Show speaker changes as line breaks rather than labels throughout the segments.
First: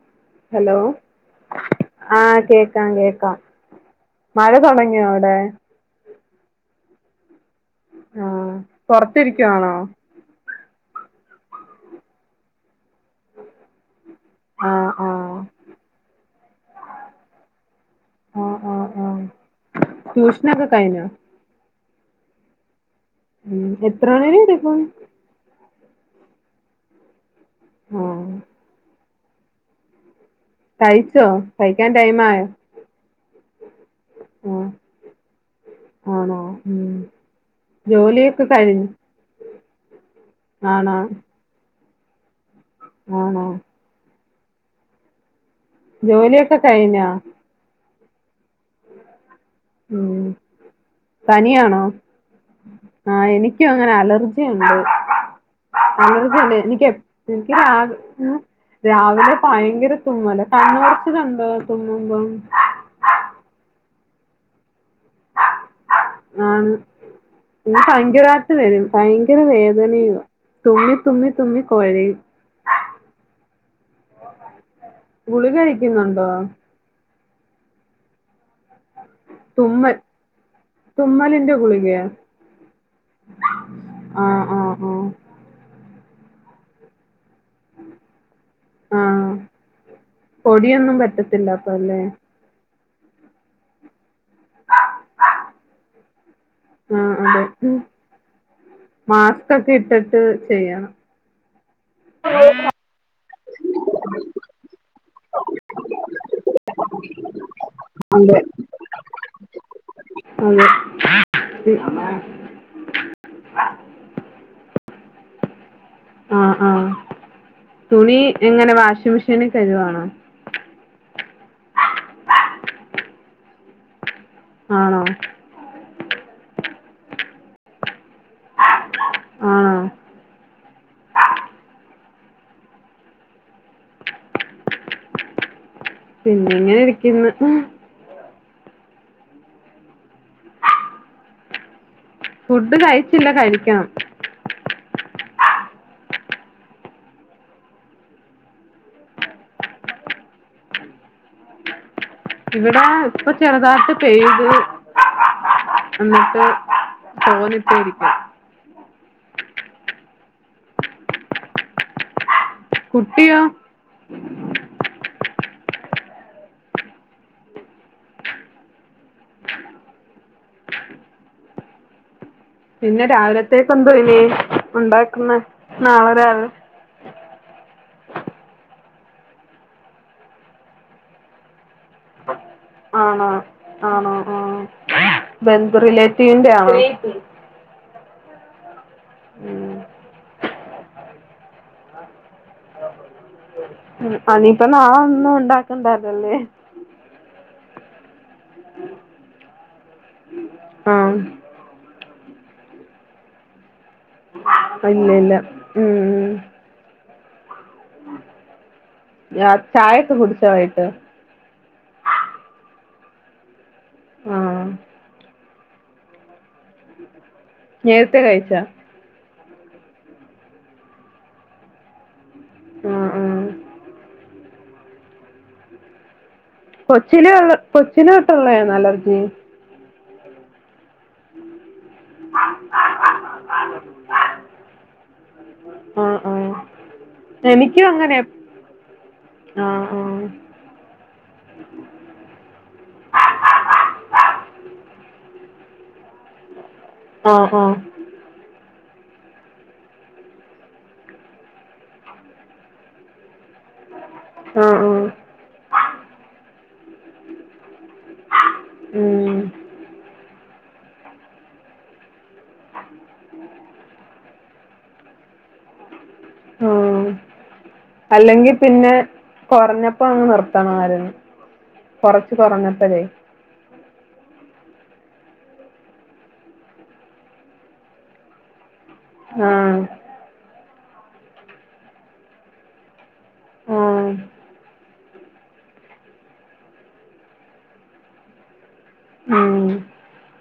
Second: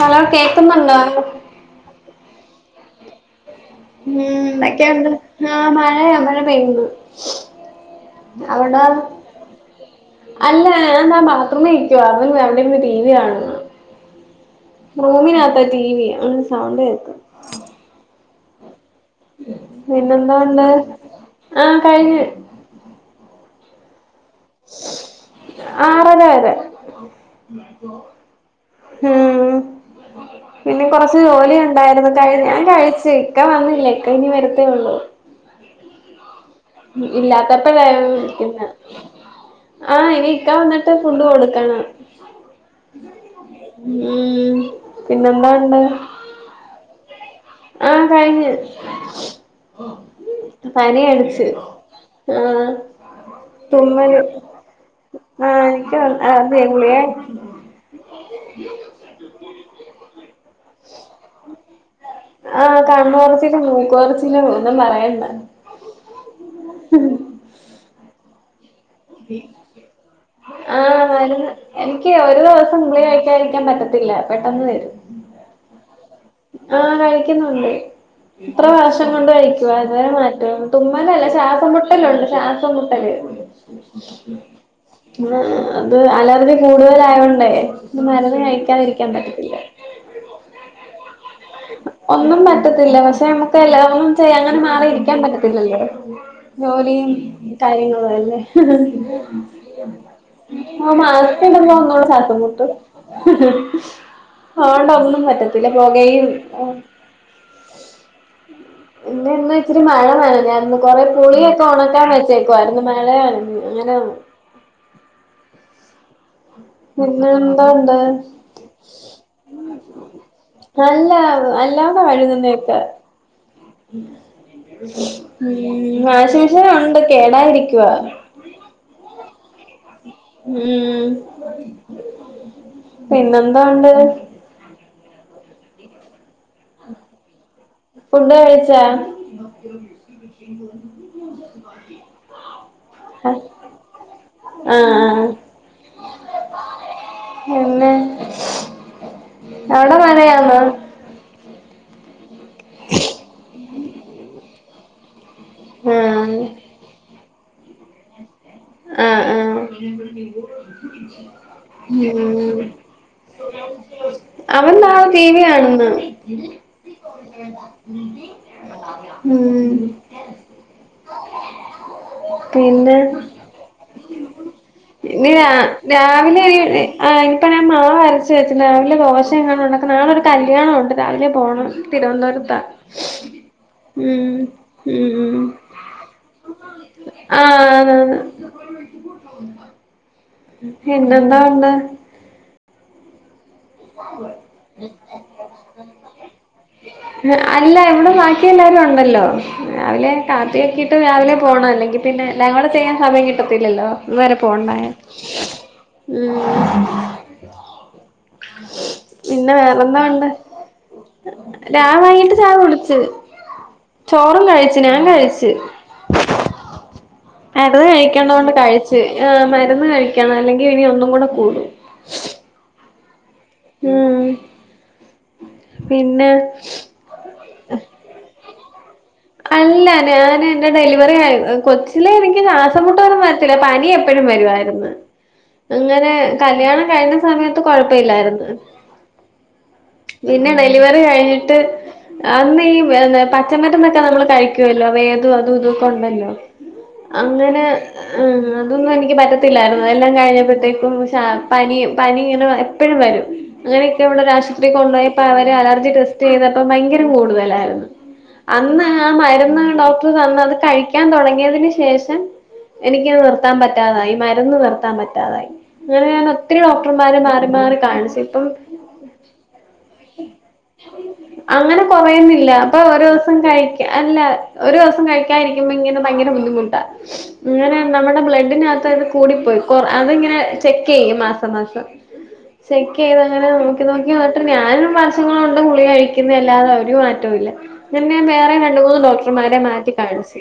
Hello
hello
കേക്കുന്നുണ്ടോ
ആഹ് കേക്കാം കേക്
ഉം ന്തക്കെണ്ട്
അവിടെ
ആഹ് മഴയാ പെയ്യുന്നു
ആഹ്
അവ്ട
പുറത്തിരിക്കുവാണോ
അല്ലാ [unintelligible] [unintelligible] നിക്കുവ അവൻ അവിടെ ഇരുന്ന് ടിവി കാണുന്ന്
ആഹ് ആഹ്
റൂമിനാത്ത ടിവി ആ സൗണ്ട് കേക്ക
ആഹ് ആഹ് ആഹ് ട്യൂഷനൊക്കെ
പിന്നെന്തോണ്ട്
കഴിഞ്ഞോ
ആഹ് കഴിഞ്ഞ്
ഉം എൽ ത്രവേണേലും തേക്കും
ആറര വരെ
ആഹ്
ഉം പിന്നെ കൊറച്ചു
കഴിച്ചോ
ജോലി
കഴിക്കാൻ
ഇണ്ടായിരുന്നു
ടൈം ആയോ
ഞാൻ കഴിച് ഇക്ക വന്നില്ല ഇക്ക ഇനി
ആഹ്
വരത്തേഉള്ളു
ആണോ ഉം
ഇല്ലാത്തപ്പോ വരും
ജോലിയൊക്കെ
പിന്ന
കഴിഞ്ഞു
ആഹ് ഇനി ഇക്ക വന്നിട്ട്
ആണോ
ഫുഡ് കൊടുക്കണം
ആണോ
[unintelligible] ഉം പിന്നെന്താണ്
ജോലിയൊക്കെ കഴിഞ്ഞൊ
ആഹ് കഴിഞ്ഞു
ഉം പനിയാണോ
ആഹ്
ആഹ് എനിക്കും അങ്ങനെ
തുമ്മല്
അലർജിയുണ്ട്
ആഹ് എനിക്ക് അതെ ഗുളിക
രാവിലെ ഭയങ്കര തുമ്മല കണ്ണ് ചൊറിച്ചിൽ ഉണ്ടോ തുമ്മുമ്പോ
ഹലോ
ആഹ് പഞ്ച രാ [inaudible] [inaudible] പോയിട്ടു വരും ഭയങ്കര വേദനയുവ തുമ്മി
ആഹ്
തുമ്മി
മരുന്ന്
തുമ്മി
എനിക്ക്
കൊഴയും
ഒരു ദിവസം ഗുളിക കഴിക്കരിക്കതി - പറ്റത്തില്ല പെട്ടെന്ന് തരും
[inaudible]
[inaudible] ഇത്ര വർഷം കൊണ്ട് കഴിക്കുവ
തുമ്മൽ
ഇതുവരെ മാറ്റം തുമ്മലല്ല
തുമ്മലിന്റെ
ശ്വാസം
ഗുളികയാ
മുട്ടലുണ്ട്. [inaudible]
ആഹ് ആഹ് ആഹ്
അത് അലർജി കൂടുതലായൊണ്ടേ മരുന്ന് -
ആഹ് പൊടിയൊന്നും പറ്റത്തില്ല അപ്പല്ലേ
ഒന്നും പറ്റത്തില്ല പക്ഷെ നമുക്ക് എല്ലാ ശെ അങ്ങനെ മാറി ഇരിക്കാൻ പറ്റത്തില്ലല്ലേ ജോലിയും കാര്യങ്ങളും അല്ലേ
മാസ്ക്കൊക്കെ ഇട്ടിട്ട് ചെയ്യണം
[unintelligible] ശ്വാസം മുട്ട് [inaudible] പറ്റത്തില്ല പോകയും
അതെ
ഞാൻ
അതെ
കുരെ പുളിയൊക്കെ ഉണക്കാൻ
ആഹ്
വെച്ചേക്കുവായിരുന്നു മഴയാണ് അങ്ങനെ
ആ ആ
പിന്നെ എന്തോണ്ട്
തുണി എങ്ങനെ വാഷിംഗ് മെഷീനി കഴുകുവാണോ
അല്ല അല്ലാതെ കഴുകുന്നേക്കെ ഉം
ആണോ
വാഷിംഗ്‌ മെഷീൻ ഉ ഇപ്പൊ കേടായിരിക്കുവ
ആ
ഉം പിന്നെന്തോ ഒണ്ട്
പിന്നെ ഇങ്ങനെ ഇരിക്ക്ന്ന്.
ച്ചാ
ഫുഡ് കഴിച്ചില്ല കഴിക്കണം.
ആ പിന്നെ അവിടെ മഴയാന്നൊ?
ഇവിടെ ഇപ്പൊ ചെറുതാട്ട് പെയ്ത്
ആ
അന്നിട്ട് [unintelligible]
ആ ആ ഉം
കുട്ടിയോ
അവൻ ദേ റ്റിവി കാണുന്നു ആ ഉ പിന്നെ
രാവിലത്തേക്ക് എന്തോ ഇനി
ഇന്ന
ഉണ്ടാക്കുന്നെ നാളെ
രാവിലെ ആ ഇനിപ്പ ഞൻ മാവ്അരച്ച വെച്ച് രാവിലെ ദോശ എങ്ങാനും ഉണ്ടാക്കാം, നാളെ ഒരു കല്ലിയാണം ഉണ്ട് രാവിലെ പോകണം തിരുവനന്തപുരതാ
ആണോ ആണോ ആ
ഉം ഉം
ബന്ധു റിലേറ്റീവിന്റെ ആണോ
ഉ [inaudible] പിന്നെന്താ ഉണ്ട്
ഉ അനിയിപ്പ നാ ഒന്നും ഉണ്ടാക്കണ്ടരല്ലേ
അല്ല ഇവിടെ ബാക്കി എല്ലാവാരും ഉണ്ടല്ലോ രാവിലെ
ആ
കാത്തിൊക്കിട്ട് രാവിലെ പോകണം അല്ലെങ്കിൽ പിന്നെ എല്ലാം കൂടെ ചെയ്യാൻ സമയം കിട്ടത്തില്ലല്ലോ ഇതു വരെ പോണ്ടായ
ഇല്ല ഇല്ല
ഉ
ഉം
ആ പിന്നെ
ചായ
വേറെന്താ
ഒക്കെ
ഉണ്ട്
കുടിച്ചോ വൈകിട്ട്
രാവൈകിട്ട് ചായ കുടി ച്ചു ചോറും
ആഹ്
കഴിച്ചു ഞാൻ കഴിച്ചു [inaudible] ഏട്ടൻ
നേരത്തെ
കഴിക്കണ്ടത് കൊണ്ട്
കഴിച്ചാ
കഴിച്ച് ആ മരുന്ന് കഴിക്കണം അല്ലെങ്കിൽ ഇനി ഒന്നും കൂടെ കൂടും
ആഹ ആഹ
ഉം പിന്നെ
കൊച്ചിലെഉള്ള കൊച്ചില തൊട്ടുള്ളതാണ് അലർജി ഉം
അല്ല ഞാൻ എന്റെ ഡെലിവറി കൊച്ചിലെ എനിക്ക് ശോസംമുട്ടൊന്നും വരത്തിലായിരുന്നു പനി എപ്പഴും വരുവായിരുന്നു അങ്ങനെ
ആഹ് ആഹ്
കല്യാണം കഴിഞ്ഞ സമയത്ത്
എനിക്കും അങ്ങനെ
കൊഴപ്പല്ലായിരുന്നു
ആഹ്
പിന്നെ ഡെലിവറി കഴിഞ്ഞിട്ട് അന്ന് ഈ പച്ചമറ്റ നമ്മള് കഴിക്കുവല്ലോ വേദം അതും ഇതുംക്കെണ്ടല്ലോ
ആഹ് ആഹ്
അങ്ങനെ
ആഹ്
അതൊന്നും എനിക്ക് പറ്റത്തില്ലായിരുന്നു എല്ലാം കഴിഞ്ഞപ്പോഴത്തേക്കും പനി പനി ഇങ്ങനെ എപ്പോഴും വരും അങ്ങനെയക്കെയള്ള ഒരു
ആഹ്
ആശുപത്രി
ആഹ്
കൊണ്ട് പോയപ്പോ അവ അലർജി ടെസ്റ്റ് ചെയ്തപ്പോ ഭയങ്ക അലർജി കൂടുതലായിരുന്നു അന്ന് ആ
ഉം
മരുന്ന് ഡോക്ടർ തന്നത് അത് കഴിക്ക കഴിക്കാൻ തുടങ്ങിയതിന് ശേഷം എനിക്ക് അത് നിർത്താൻ പറ്റാതായി മരുന്ന് നിർത്താൻ പറ്റാ അങ്ങനെ ഞാൻ ഒത്തിരി
ആഹ്
ഡോക്ടർമാരെ മാറി മാറി കാണിച്ചു ഇപ്പം
അല്ലെങ്കി പിന്നെ കൊറഞ്ഞപ്പോ അങ്ങ് നിർത്തണമായിരുന്നു
അങ്ങനെ
കൊറച്ച്
കുറയുന്നില്ല അപ്പൊ
കൊറഞ്ഞപ്പഴേ
ഒരു കഴിക്ക അല്ല ഒരു രണ്ട് ദിവസം കഴിക്കാതിരിക്കുമ്പോ ഇങ്ങനെ ഭയങ്കര ബുദ്ധിമുട്ടാ അങ്ങനെ നമ്മുടെ ബ്ലഡിനകത്ത് അത്കൂടി പോയി കൊ
ആഹ്
അതിങ്ങനെ ചെക്ക് ചെയ്യും മാസം മാസം ക്ക് ചെയ്തങ്ങനെ നോക്കി
ആഹ്
നോക്കി മാത്രം ഞാനൊന്നും പറഞ്ഞി വർഷങ്ങൾ കൊണ്ട് ഗുളിക കഴിക്കുന്ന് അല്ലാതെ ഒരു മാറ്റോല്ല പിന്നെ വേറേം രണ്ട് മൂന്ന്
ഉം
ഡോക്ടർമാരെ മാറ്റി കാണിച്ച്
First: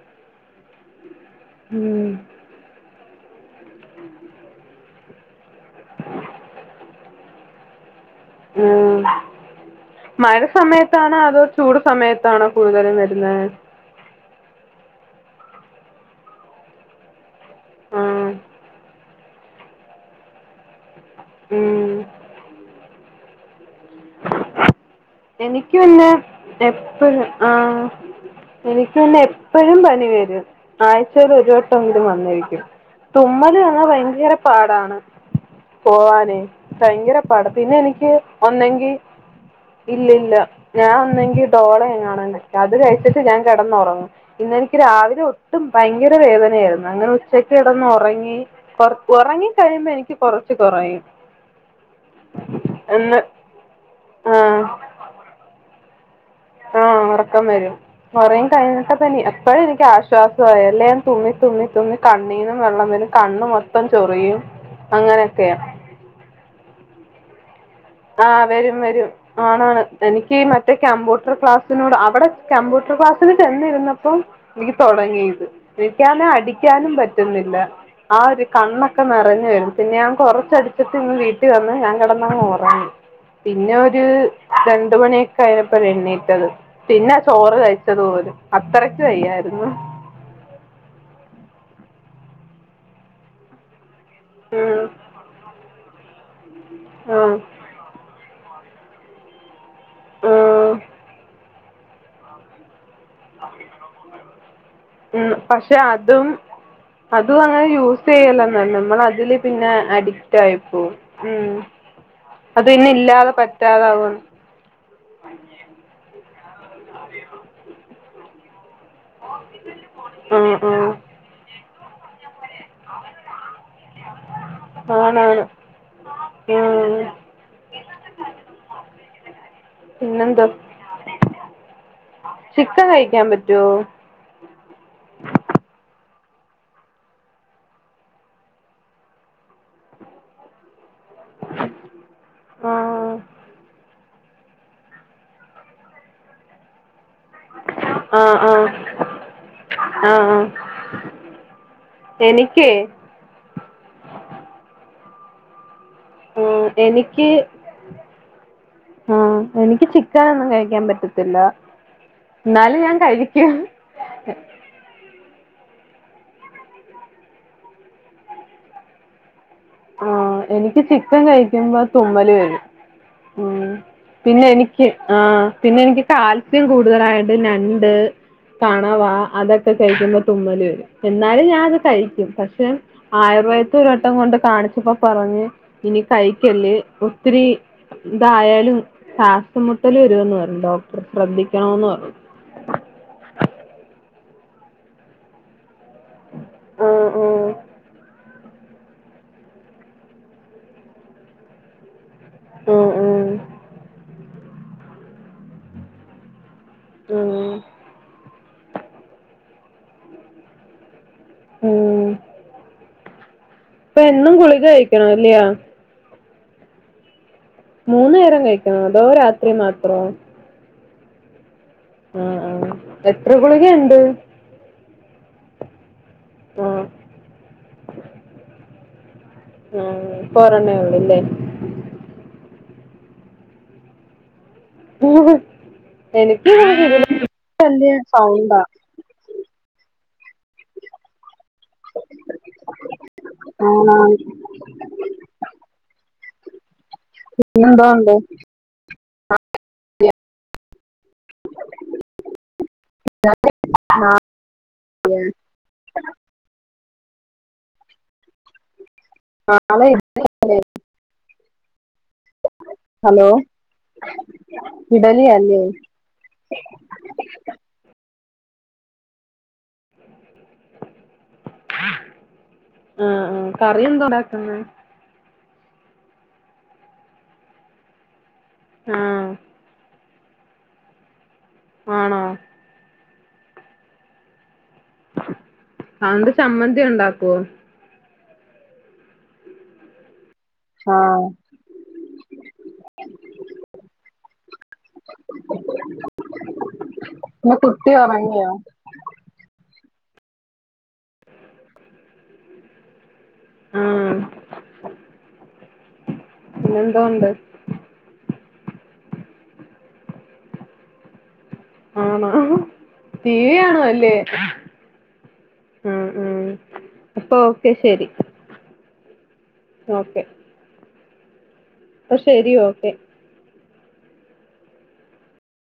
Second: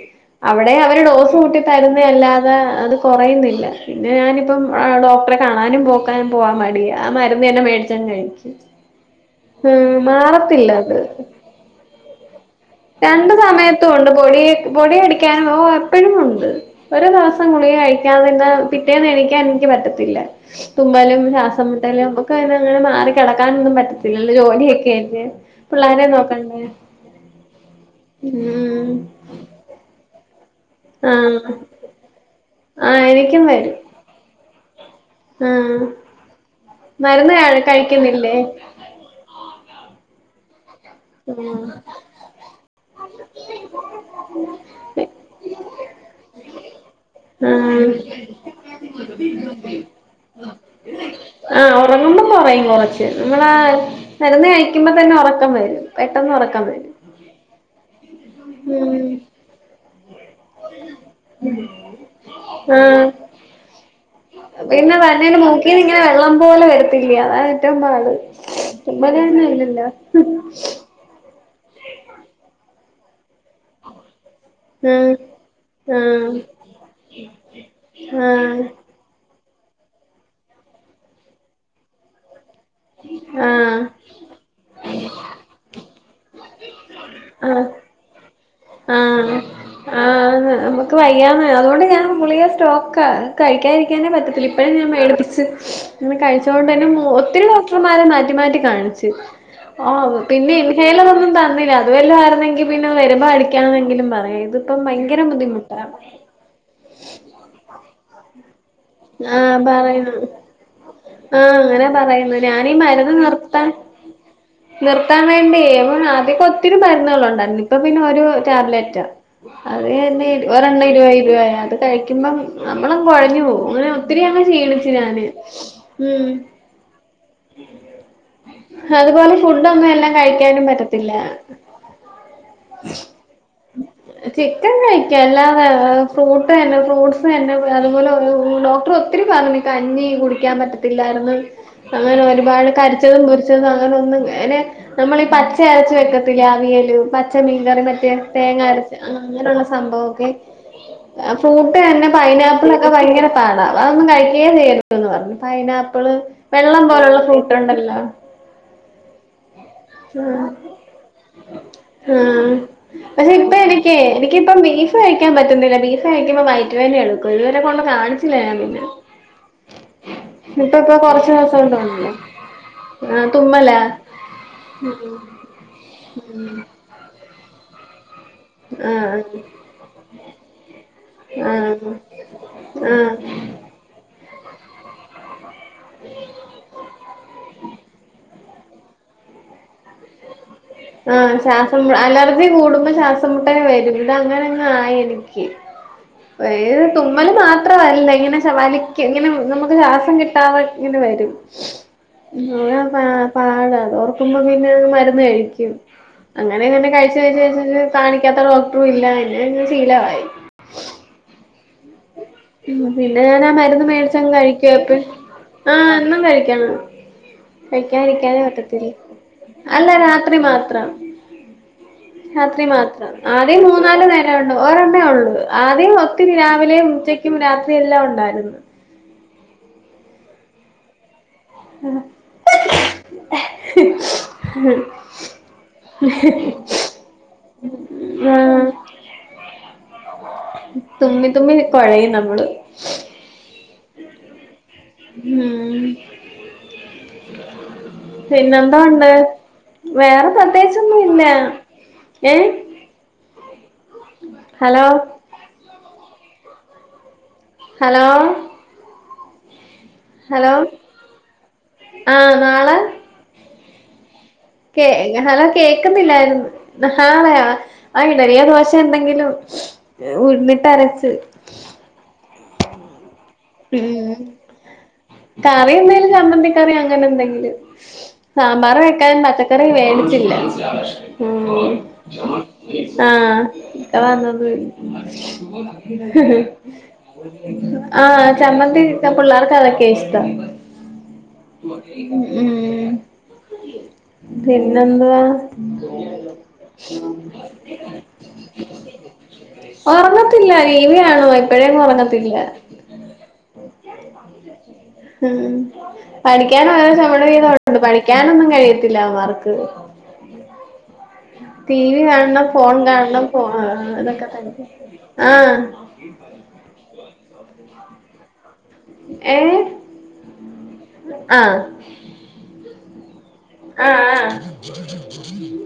അവിടെ അവരു ടോസ് കൂട്ടി തരുന്നെ
ഉം
അല്ലാതെ അത് കുറയുന്നില്ല പിന്നെ ഞാനിപ്പം ഡോക്ടറെ കാണാനും പോക്കാനും പോവാൻ മടിയാ ആ മരുന്ന് തന്നെ മേടിച്ചങ്ങ് കഴിക്കും
ഉം
ഉം മാറത്തില്ല അത്
ത്താണോ
രണ്ട് സമയത്തു ഒൺ പൊടി പൊടിയടിക്കാനോ ഒരു മാസ് എപ്പോഴും ഉണ്ട് പപ്പോം ഗുളിക
ആഹ്
കഴിക്കാതിരുന്ന പിറ്റേന്നെണി നിക്കാണെങ്കി പറ്റത്തില്ല തുമ്മലും ശ്വാസ
ഉം
മുട്ടലും ഒക്കെ അയ്ന്നങ്ങനെ മാറി കിടക്കാനൊന്നും പറ്റ പിന്നെല്ലെ ജോലിയൊക്കൊയിട്ട്
എനിക്ക്
പിള്ളോരെയ
പിന്നെ
നോക്കണ്ടേ
എപ്പോഴും ആ
ഉം
എനിക്ക് തന്നെ എപ്പോഴും പനി വരും [unintelligible] ആഴ്ചയിൽ
ആഹ്
ഒരു വട്ടം എങ്കിലും വന്നിരിക്കും
ആഹ് എനിക്കും
തുമ്മല്
വരും
വന്നാ ഭയങ്കര പാടാണ്
ആഹ്
പോവാനേ ഭയങ്കര
മരുന്ന്
പാട പിന്നെ എനിക്ക്
കഴിക്കുന്നില്ലേ
ഒന്നെങ്കി ഇല്ലി ല്ല ഞാൻ ഒന്നെങ്കി ഡോളോ
ആഹ്
[unintelligible] അത് കഴിച്ചിട്ട് ഞാൻ കിടന്നൊറങ്ങും ഇന്നെനിക്ക് രാവിലെ ഒട്ടും ഭയങ്കര വേദനയായിരുന്നു അങ്ങനെ ഉച്ചക്ക്
ആഹ്
കിടന്നൊറങ്ങി ഒർ ഒറങ്ങി കഴിയുമ്പഴേക് എനിക്ക് കൊറച്ച് കുറയും
ആഹ് ഉറങ്ങുമ്പോ കൊറയും കൊറച്ച്
എന്ന്
നമ്മളാ മരുന്ന് കഴിക്കുമ്പോ തന്നെ ഉറക്കം വരും പെട്ടെന്ന് ഉറക്കം
ആ
വരും
ഉറക്കം വരും ഉറങ്ങി
ഉം
കഴിഞ്ഞിട്ടപ്പിനി എപ്പോഴും എനിക്ക് ആശ്വാ വിശ്വാസമായല്ലേ തുമ്മി തുമ്മി തുമ്മി കണ്ണീനും വെള്ളം
ആഹ്
വരും കണ്ണ് മൊത്തം ചൊറിയും
പിന്നെ വവലിയൊരു
അങ്ങനെയൊക്കെയാ
മുക്കീ നിങ്ങനെ വെള്ളം പോലെ വര് ത്തിയ്യ അതാണ്
ആ വരും വരും ആണാണ്
ഇല്ലല്ലോ
എനിക്ക് മറ്റേ കമ്പ്യൂട്ടർ ക്ലാസ് തുനോട് അവിടെ ക്യമ്പൂട്ടർ ക്ലാസ്സ്‌ സിന്‌ ചെന്നിരുന്നപ്പോ എനിക്ക് തൊ
ആഹ്
ടങ്ങിയത് എനിക്കാണേ
ആഹ്
അടിക്കാനും പറ്റുന്നില്ല ആ ഒരു കണ്ണൊക്കെ നിറഞ്ഞ് വരും പിന്നെ ഞാൻ കൊറച്ച് അടിച്ചട്ട് ഇങ്ങ് വീട്ടി വന്ന് ഞാൻ കെടന്നങ്ങൊർ റങ്ങി
ആഹ്
പിന്നെ
ആഹ്
ഒരു രണ്ടുമണിയൊക്കെ കഴിഞ്ഞപ്പൊഴെഴുനേ റ്റത് പിന്നാ ചോറ് കഴിച്ചത് പോലും അത്രക്ക് വയ്യായിരുന്നു
ആതെ നമുക്ക് വയ്യാന്നേ അതുകൊണ്ട് ഞാൻ ഗുളിക സ്റ്റോക്കാ കഴിക്കാതി രിക്കാനും പറ്റത്തില്ല ഇപ്പഴും
ഉം
ഞാൻ മേടിപ്പിച്ച് പിന്നെ കഴിച്ചോ അതുകൊണ്ട് തന്നെ മു
ഉം
ഒത്തിരി ഡോക്ടർമാരെ മാറ്റി മാറ്റി കാണിച്ചു ഓഹ് പിന്നെ
ഉം
ഇൻഹേയിലർ ഒന്നും തന്നില്ല അത് വെല്ലോ ആയിരുന്നെങ്കി പിന്നെ വരുമ്പോ അടിക്കാന്നെങ്കിലും പറയാം ഇതിപ്പം ഭയ
ഉം പക്ഷെ
ങ്കരബുദ്ധിമുട്ടാ
അതും അതും അങ്ങനെ ചെയ്യല്ലെന്ന നമ്മൾ അതില്
ആഹ്
പിന്നെ
പറയാ
ആയി പോവും
ആഹ്
ഉം
അങ്ങനെ പറയെന്ന്‌
അത്
ഞാനീ
പിന്നെ
മരുന്ന്
ഇല്ലാതെ
നിർത്താൻ
പറ്റാതാവും
നിർത്താൻ വേണ്ടിയേ ആദ്യക്കെ ഒത്തിരി മരുന്നുകളൊണ്ടായിരുന്നു ഇപ്പ പി പിന്നെ ഒരു ടാബ്ല റ്റാ അത് ന്നെ ഇര്
ഉം
ഒരെണ്ണം
ഉം
ഇരുപത് രൂപയാണ്ട്‌ കഴിക്കുമ്പം നമ്മളങ്ങ് കൊഴഞ്ഞു പോവും അങ്ങനെ ഒത്തിരി അങ്ങ് ക്ഷീണിച്ച് ഞാന്
ആണാണ്
ഉം
ഉം
[unintelligible] ഫുഡൊന്നും എല്ലാം
പിന്നെന്താ
കഴിക്കാനും പറ്റത്തില്ലാ
കഴിക്കാൻ പറ്റുവോ
ചിക്കൻ കഴിക്കാം അല്ലാതെ ഫ്രൂട്ട് തന്നെ ഫ്രൂട്ട്സ് തന്നെ അതുപോലെ ഡോക്ടർ ഒത്തിരി പറഞ്ഞ് കഞ്ഞി കുടിക്കാൻ പറ്റത്തി ല്ലായിരുന്ന്‌ അങ്ങനെ ഒരുപാട് കരി
ആഹ്
ച്ചതും പൊരിച്ചതും അങ്ങനൊന്നും അങ്ങനെ നമ്മളീ പച്ചയരച്ച വെക്കത്തില്ലേ അവിയലും പച്ച മീൻകറി മറ്റേ
ആഹ് ആഹ്
തേങ്ങരച്ച് അങ്ങനെയുള്ള
ആഹ്
സംഭവൊക്കെ
ആഹ്
ഫ്രൂട്ട് തന്നെ
എനിക്കേ
പൈനാപ്പിൾ ഒക്കെ ഭയങ്കര പാടാ അതൊന്നും കഴിക്കുകേ ചെയ്യരുത് പറഞ്ഞു പൈനാ പ്പിള്
ഉം
വെള്ളം പോലുള്ള ഫ്രൂട്ട് ഉണ്ടല്ലോ
ആഹ് എനിക്ക് ചിക്കനൊന്നും കഴിക്കാൻ പറ്റത്തില്ല
ആഹ്
എന്നാലും ഞാൻ
പക്ഷെ
കഴിക്കും
ഇപ്പ എനിക്ക് എനിക്കിപ്പം ബീഫ് കഴിക്കാൻ പറ്റുന്നില്ല ബീഫ് കഴിക്കുമ്പോ വയറ്റുവേദന എടുക്കും ഇതുവരെ കൊണ്ട് കാണിച്ചില്ല ഞാൻ പിന്നെ
ആ
ഇപ്പ
എനിക്ക്
ഇപ്പൊ
ചിക്കൻ
കൊറച്ച് ദിവസം
കഴിക്കുമ്പോ
കൊണ്ടുണ്ടല്ലോ
തുമ്മല് വരും
ആഹ്
ഉം
തുമ്മലാ
പിന്നെ എനിക്ക് ആ പിന്നെ എനിക്ക് കാൽസ്യം കൂടുതലായി രണ്ട് ഞണ്ട് കണവാ
ആഹ്
അതൊക്കെ കഴിക്കുമ്പോ തുമ്മല് വരും എന്നാലും ഞാനത്
ആഹ്
കഴിക്കും പക്ഷെ
ആഹ്
ആയുർവേദത്തി ഒരുവട്ടം കൊണ്ട കാണിച്ചപ്പോ പറഞ്ഞ് ഇനി കഴിക്കല്ല് ഒത്തിരി ഇതായ ലും ശാസം മുട്ടല് വരൂന്ന് പറ
ആ ശ്വാസം അലർജി കൂടുമ്പോ ശ്വാസമുട്ടൽ വരും ഇതങ്ങനങ്ങ് ആയി എനിക്ക് വേറെ
ആഹ്
തുമ്മല്
ആഹ്
മാത്രല്ല ഇങ്ങനെ വലിക്കും ഇങ്ങനെ നമുക്ക് ശ്വാസം കിട്ടാതെ ഇങ്ങനെ വരും യാ പ
ആഹ് ആഹ്
പാട അതോർക്കുമ്പോഴെ മ് മരുന്ന് കഴിക് ക്കും അങ്ങനെ അങ്ങനെ കഴിച്ചു കഴിച്ചു
ആഹ്
കഴിച്ചു ഇത് കാണിക്കാത്ത ഡോക്ടറും ഇല്ല പിന്നെ ശീലവായി
ഉം
പിന്നെ ഞാൻ മരുന്ന്
ഇപ്പൊ
മേടിച്ചങ്ങ്
എന്നും ഗുളിക
കഴിക്കാപ്പെഴും
കഴിക്കണം അല്ലയോ
ആ ഇന്നും കഴി ക്കണം
മൂന്നു നേരം
കഴിക്കാതിരിക്കാനെ
കഴിക്കണോ
പറ്റത്തില്ല
അതോ രാത്രി
അല്ല
മാത്രോ
രാത്രി മാത്രം
ആഹ്
രാത്രി
ആഹ്
മാത്രം
എത്ര
ആദ്യം
ഗുളികയുണ്ട്
മൂന്നാലു നേരം ഉണ്ട് ഓര ന്നേയുള്ളു ആദ്യം ഒത്തിരി രാ
ആഹ്
രാവിലെയും ഉച്ചക്കും രാത്രി എല്ലാം ഉണ്ടായിരുന്നു
ഇപ്പോ ഒരെണ്ണേ ഉള്ളൂല്ലേ
എഹ്
എനിക്ക് ത [unintelligible] സൗണ്ടാ
ആഹ് തുമ്മി തുമ്മി കൊഴയും നമ്മള്
ആന്ന് ആന്ന്
ഹം
പിന്നെന്തോണ്ട്
തെ വേറെ പ്രെത്തേച്ച് ഒന്നില്ല ഏ
[unintelligible]
ഹലോ
[unintelligible]
ഹലോ
[unintelligible]
ഹലോ ആഹ നാളെ
ഹലോ
കേ ഹലോ
ഇഡലിയല്ലേ
കേക്കുന്നില്ലായിരുന്നു ഹള ചെറിയ ദോശ എന്തെങ്കിലും ഉഴുന്നിട്ട് അരച്ച്
ആ ആ കറി എന്തതു
ഉം
ഉണ്ടാക്കുന്നെ
കറി എന്തെിലും ചമ്പന്തിക്കറി അങ്ങനെ എന്തെങ്കിലും സാമ്പാർ വെക്കാൻ
ആഹ്
പച്ചക്കറി വേടി ഇല്ല
ആണോ
ആ ആ ഇക്ക വന്ന് ഒന്നും
അതുകൊണ്ട് ചമ്മന്തി ഉണ്ടാക്കുവോ
ആ ചമ്മന്തി ച്ചാ പിള്ളാർക്ക് അതെക്കായ ഇഷ്ടം
ആഹ്
മ്മ് പിന്നെന്തുവാ
പിന്നെ കുട്ടി ഉറങ്ങിയോ
ഉറങ്ങത്തില്ല ടിവി കാണുവാ ഇപ്പോഴേന്നും ഉറങ്ങത്തില്ല
ആഹ്
ഉം പഠിക്കാൻ ഓരോ
പിന്നെന്തോ
ചമട്
ഉണ്ട്
വിതം ഉണ്ട് പഠിക്കാനൊന്നും കഴിയല്ല ട്ടില്ലമാർക്ക് ടി വി
ആണോ
കാണണം ഫോൺ കാണണം
ടി വി കാണുവല്ലേ
ഇതൊക്കെ തന്നെ ആ
ആ ആ അപ്പൊ ഓക്കെ ശരി
ഏഹ്
ഓക്കെ
ആ
അപ്പ ശെരി ഓക്കെ
ആ ആ അ